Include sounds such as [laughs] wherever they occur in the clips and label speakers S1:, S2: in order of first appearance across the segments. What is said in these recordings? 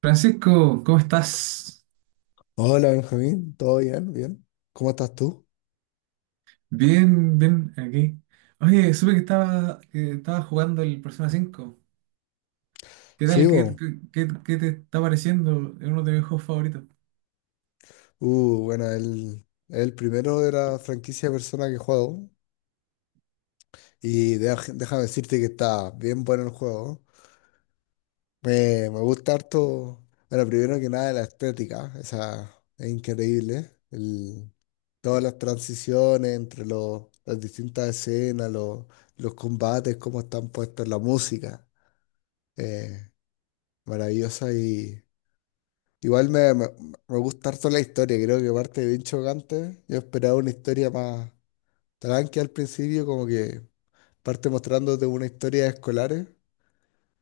S1: Francisco, ¿cómo estás?
S2: Hola Benjamín, ¿todo bien? ¿Bien? ¿Cómo estás tú?
S1: Bien, bien, aquí. Oye, supe que estaba jugando el Persona 5. ¿Qué tal?
S2: Sí,
S1: ¿Qué,
S2: bo.
S1: qué, qué- qué te está pareciendo? Es uno de mis juegos favoritos.
S2: Bueno, el primero de la franquicia de Persona que juego. Y déjame decirte que está bien bueno el juego. Me gusta harto. Bueno, primero que nada la estética, esa es increíble. Todas las transiciones entre las distintas escenas, los combates, cómo están puestos, la música. eh, Maravillosa. Igual me gusta harto la historia, creo que parte bien chocante. Yo esperaba una historia más tranqui al principio, como que parte mostrándote una historia de escolares,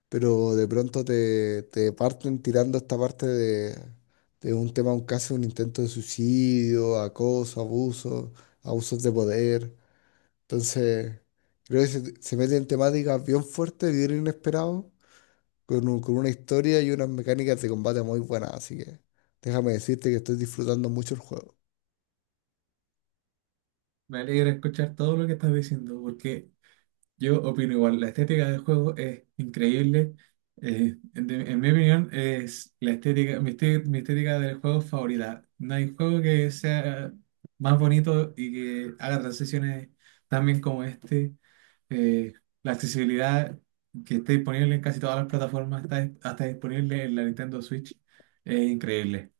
S2: pero de pronto te parten tirando esta parte de un tema, un caso, un intento de suicidio, acoso, abuso, abusos de poder. Entonces, creo que se mete en temáticas bien fuertes, bien inesperados, con una historia y unas mecánicas de combate muy buenas, así que déjame decirte que estoy disfrutando mucho el juego.
S1: Me alegra escuchar todo lo que estás diciendo, porque yo opino igual. La estética del juego es increíble. En mi opinión, es la estética, mi estética del juego favorita. No hay juego que sea más bonito y que haga transiciones tan bien como este. Eh, la accesibilidad que está disponible en casi todas las plataformas está disponible en la Nintendo Switch. Es increíble.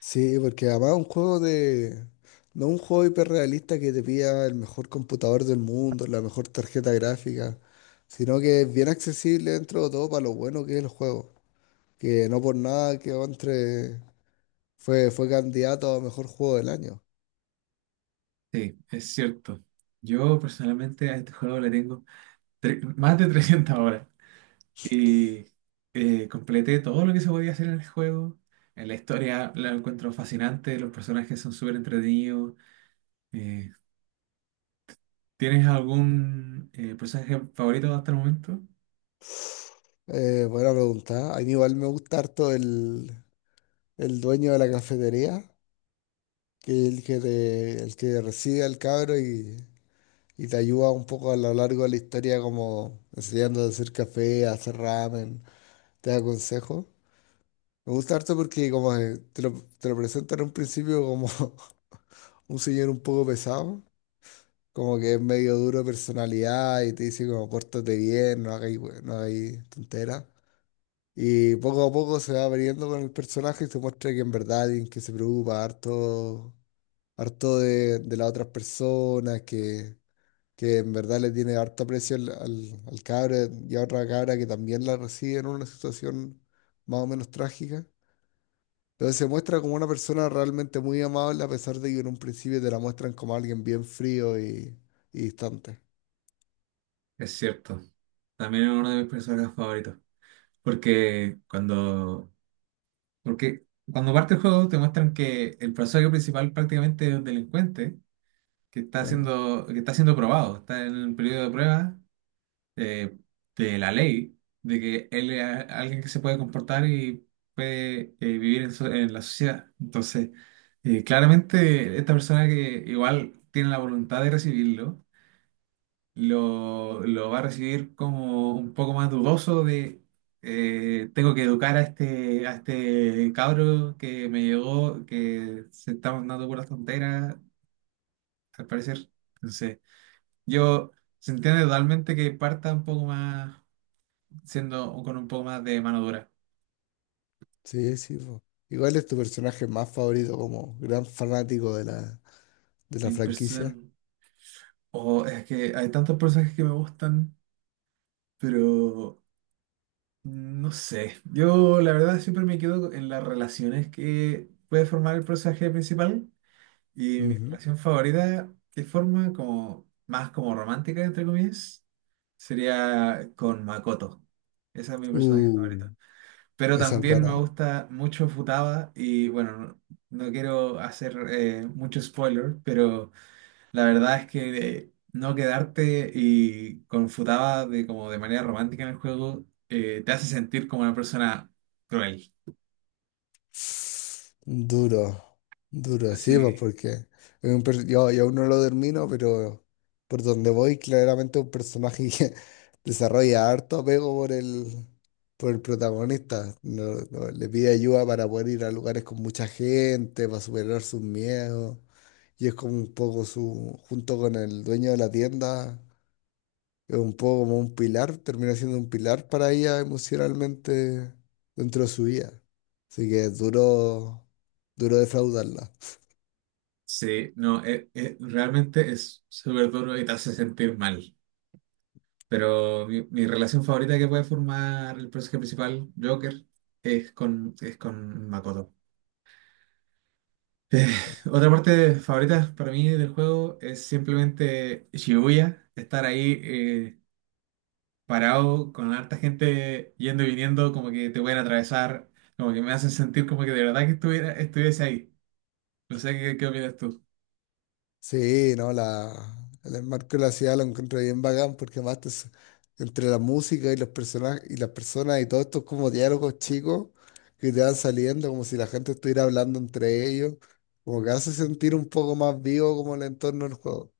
S2: Sí, porque además es un juego de... No un juego hiperrealista que te pida el mejor computador del mundo, la mejor tarjeta gráfica, sino que es bien accesible dentro de todo para lo bueno que es el juego, que no por nada quedó entre... fue candidato a mejor juego del año.
S1: Sí, es cierto. Yo personalmente a este juego le tengo más de [laughs] 300 horas y completé todo lo que se podía hacer en el juego. En la historia la encuentro fascinante, los personajes son súper entretenidos. Eh, ¿Tienes algún personaje favorito hasta el momento?
S2: Buena pregunta. A mí igual me gusta harto el dueño de la cafetería, que el que recibe al cabro y te ayuda un poco a lo largo de la historia, como enseñando a hacer café, a hacer ramen, te da consejos. Me gusta harto porque como que te lo presentan en un principio como [laughs] un señor un poco pesado, como que es medio duro de personalidad y te dice como pórtate bien, no hagáis, no hagáis tonteras. Y poco a poco se va abriendo con el personaje y se muestra que en verdad alguien que se preocupa harto harto de las otras personas, que en verdad le tiene harto aprecio al cabra y a otra cabra que también la recibe en una situación más o menos trágica. Entonces se muestra como una persona realmente muy amable a pesar de que en un principio te la muestran como alguien bien frío y distante.
S1: Es cierto, también es uno de mis personajes favoritos. Porque cuando Porque cuando parte el juego te muestran que el personaje principal prácticamente es un delincuente que está
S2: Claro.
S1: siendo, que está siendo probado, está en el periodo de prueba eh, de la ley, de que él es alguien que se puede comportar y puede vivir en la sociedad. Entonces, claramente esta persona que igual tiene la voluntad de recibirlo, lo va a recibir como un poco más dudoso de tengo que educar a este cabro que me llegó, que se está mandando puras tonteras, al parecer. Entonces, yo se entiende totalmente que parta un poco más, siendo con un poco más de mano dura.
S2: Sí, sí. po. Igual es tu personaje más favorito como gran fanático de de
S1: Mi
S2: la franquicia.
S1: person- o es que hay tantos personajes que me gustan, pero no sé. Yo la verdad siempre me quedo en las relaciones que puede formar el personaje principal. Y mi
S2: Ujú.
S1: relación favorita, de forma como más como romántica, entre comillas, sería con Makoto. Esa es mi personaje
S2: Uh,
S1: favorita. Pero
S2: esa es
S1: también me
S2: buena.
S1: gusta mucho Futaba y bueno, no, no quiero hacer mucho spoiler, pero la verdad es que no quedarte y con Futaba como de manera romántica en el juego te hace sentir como una persona cruel.
S2: Duro, duro, sí,
S1: Así
S2: pues
S1: que
S2: porque es yo aún no lo termino, pero por donde voy, claramente un personaje que [laughs] desarrolla harto apego por por el protagonista. No- no, Le pide ayuda para poder ir a lugares con mucha gente, para superar sus miedos. Y es como un poco su, junto con el dueño de la tienda es un poco como un pilar, termina siendo un pilar para ella emocionalmente dentro de su vida. Así que es duro, duro defraudarla.
S1: sí, no, realmente es súper duro y te hace sentir mal. Pero mi relación favorita que puede formar el personaje principal, Joker, es con Makoto. Eh, [laughs] Otra parte favorita para mí del juego es simplemente Shibuya, estar ahí parado con harta gente yendo y viniendo, como que te pueden atravesar, como que me hacen sentir como que de verdad que estuviera, estuviese ahí. No sé qué opinas tú.
S2: Sí, no, el enmarco de la ciudad lo encuentro bien bacán porque además entre la música y los personajes y las personas y todos estos como diálogos chicos que te van saliendo como si la gente estuviera hablando entre ellos, como que hace sentir un poco más vivo como el entorno del juego.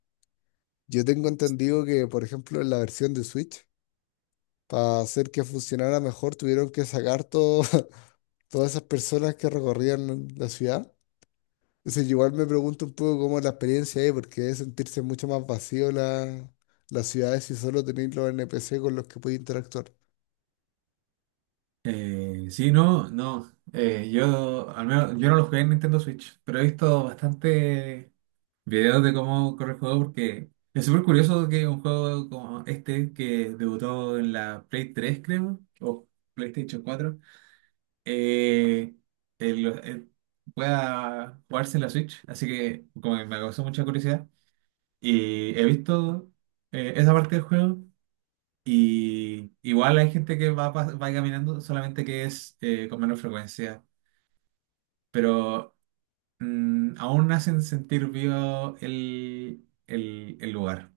S2: Yo tengo entendido que, por ejemplo, en la versión de Switch, para hacer que funcionara mejor, tuvieron que sacar [laughs] todas esas personas que recorrían la ciudad. Entonces, igual me pregunto un poco cómo es la experiencia ahí, porque debe sentirse mucho más vacío las ciudades si solo tenéis los NPC con los que podéis interactuar.
S1: Sí, no, no. Yo, al menos, yo no lo jugué en Nintendo Switch, pero he visto bastante videos de cómo corre el juego porque es súper curioso que un juego como este que debutó en la Play 3 creo, o PlayStation 4, eh, el- eh, pueda jugarse en la Switch. Así que como que me causó mucha curiosidad. Y he visto esa parte del juego. Y igual hay gente que va caminando, solamente que es con menos frecuencia. Pero aún hacen sentir vivo el lugar.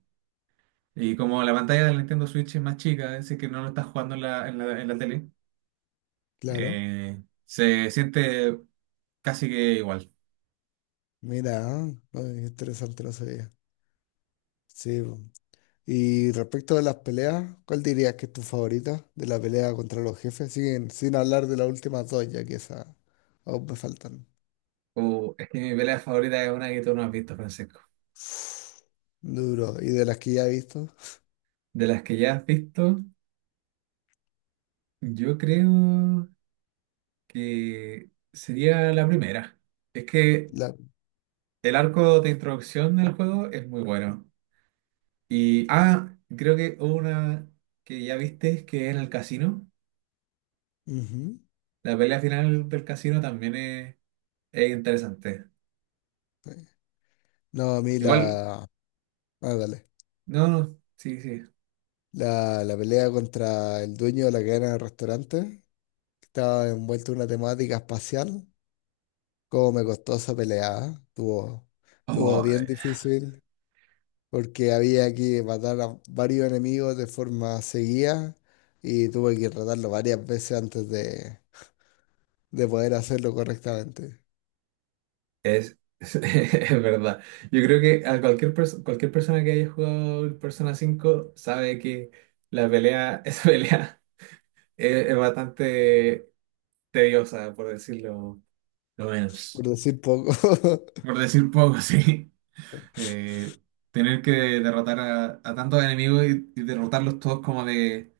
S1: Y como la pantalla del Nintendo Switch es más chica, es decir, que no lo estás jugando en la tele,
S2: Claro.
S1: se siente casi que igual.
S2: Mira, ah, ay, interesante, no sabía. Sí. po. Y respecto de las peleas, ¿cuál dirías que es tu favorita de la pelea contra los jefes? Sin, sin hablar de las últimas dos, ya que esas aún me faltan.
S1: Es que mi pelea favorita es una que tú no has visto, Francisco.
S2: [sighs] Duro. ¿Y de las que ya he visto?
S1: De las que ya has visto, yo creo que sería la primera. Es que
S2: La,
S1: el arco de introducción del juego es muy bueno. Y creo que una que ya viste, que es en el casino.
S2: ujú.
S1: La pelea final del casino también es interesante.
S2: Sí. No, a mí
S1: Igual
S2: la. Ah, dale.
S1: no, no, sí, sí.
S2: La pelea contra el dueño de la cadena de restaurantes, que estaba envuelto en una temática espacial. Cómo me costó esa pelea, ¿eh? Estuvo, estuvo
S1: Oh,
S2: bien difícil porque había que matar a varios enemigos de forma seguida y tuve que tratarlo varias veces antes de poder hacerlo correctamente.
S1: [laughs] Es verdad. Yo creo que a cualquier persona que haya jugado el Persona 5 sabe que la pelea, [laughs] esa pelea es bastante tediosa, por decirlo lo menos.
S2: Por decir poco.
S1: Por decir poco, [laughs] sí. Eh, Tener que derrotar a tantos enemigos y derrotarlos todos como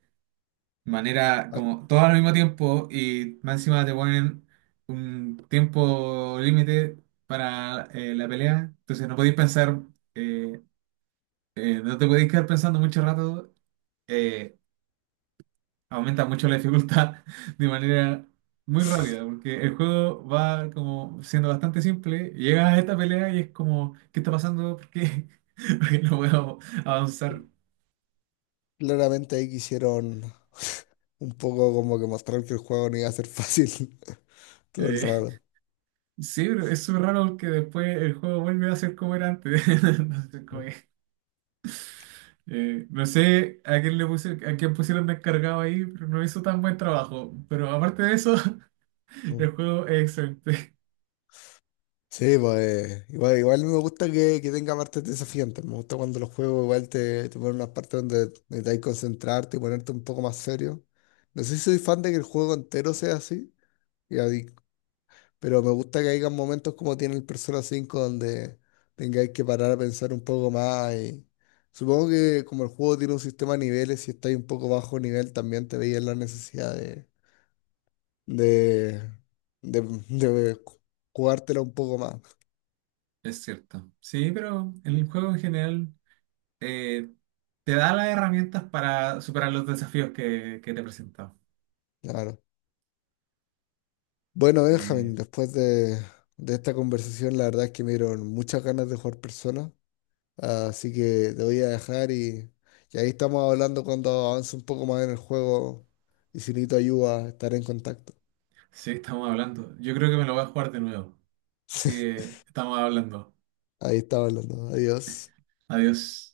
S1: manera
S2: [laughs]
S1: como todo al mismo tiempo y más encima te ponen un tiempo límite para la pelea, entonces no podéis pensar, eh, no te podéis quedar pensando mucho rato, eh, aumenta mucho la dificultad [laughs] de manera muy rápida, porque el juego va como siendo bastante simple, y llegas a esta pelea y es como, ¿qué está pasando? ¿Por qué? [laughs] Porque no puedo avanzar.
S2: Claramente ahí quisieron [laughs] un poco como que mostrar que el juego no iba a ser fácil [laughs] todo el
S1: Eh,
S2: rato.
S1: Sí, pero es súper raro porque después el juego vuelve a ser como era antes. [laughs] Entonces, como que, no sé a quién le puse, a quién pusieron de encargado ahí, pero no hizo tan buen trabajo. Pero aparte de eso, [laughs]
S2: Mm.
S1: el juego es excelente.
S2: Sí, pues igual, igual me gusta que tenga partes desafiantes. Me gusta cuando los juegos igual te ponen unas partes donde necesitas concentrarte y ponerte un poco más serio. No sé si soy fan de que el juego entero sea así y, pero me gusta que haya momentos como tiene el Persona 5 donde tengáis que parar a pensar un poco más y supongo que como el juego tiene un sistema de niveles, si estáis un poco bajo nivel también te veías la necesidad de, de, de ju- jugártela un poco más.
S1: Es cierto. Sí, pero el juego en general eh, te da las herramientas para superar los desafíos que te he presentado.
S2: Claro. Bueno,
S1: Eh,
S2: Benjamín, después de esta conversación, la verdad es que me dieron muchas ganas de jugar Persona. Así que te voy a dejar y ahí estamos hablando cuando avance un poco más en el juego. Y si necesito ayuda, estaré en contacto.
S1: sí, estamos hablando. Yo creo que me lo voy a jugar de nuevo. Así
S2: [laughs]
S1: que estamos hablando.
S2: Ahí estaba hablando. Adiós.
S1: Adiós.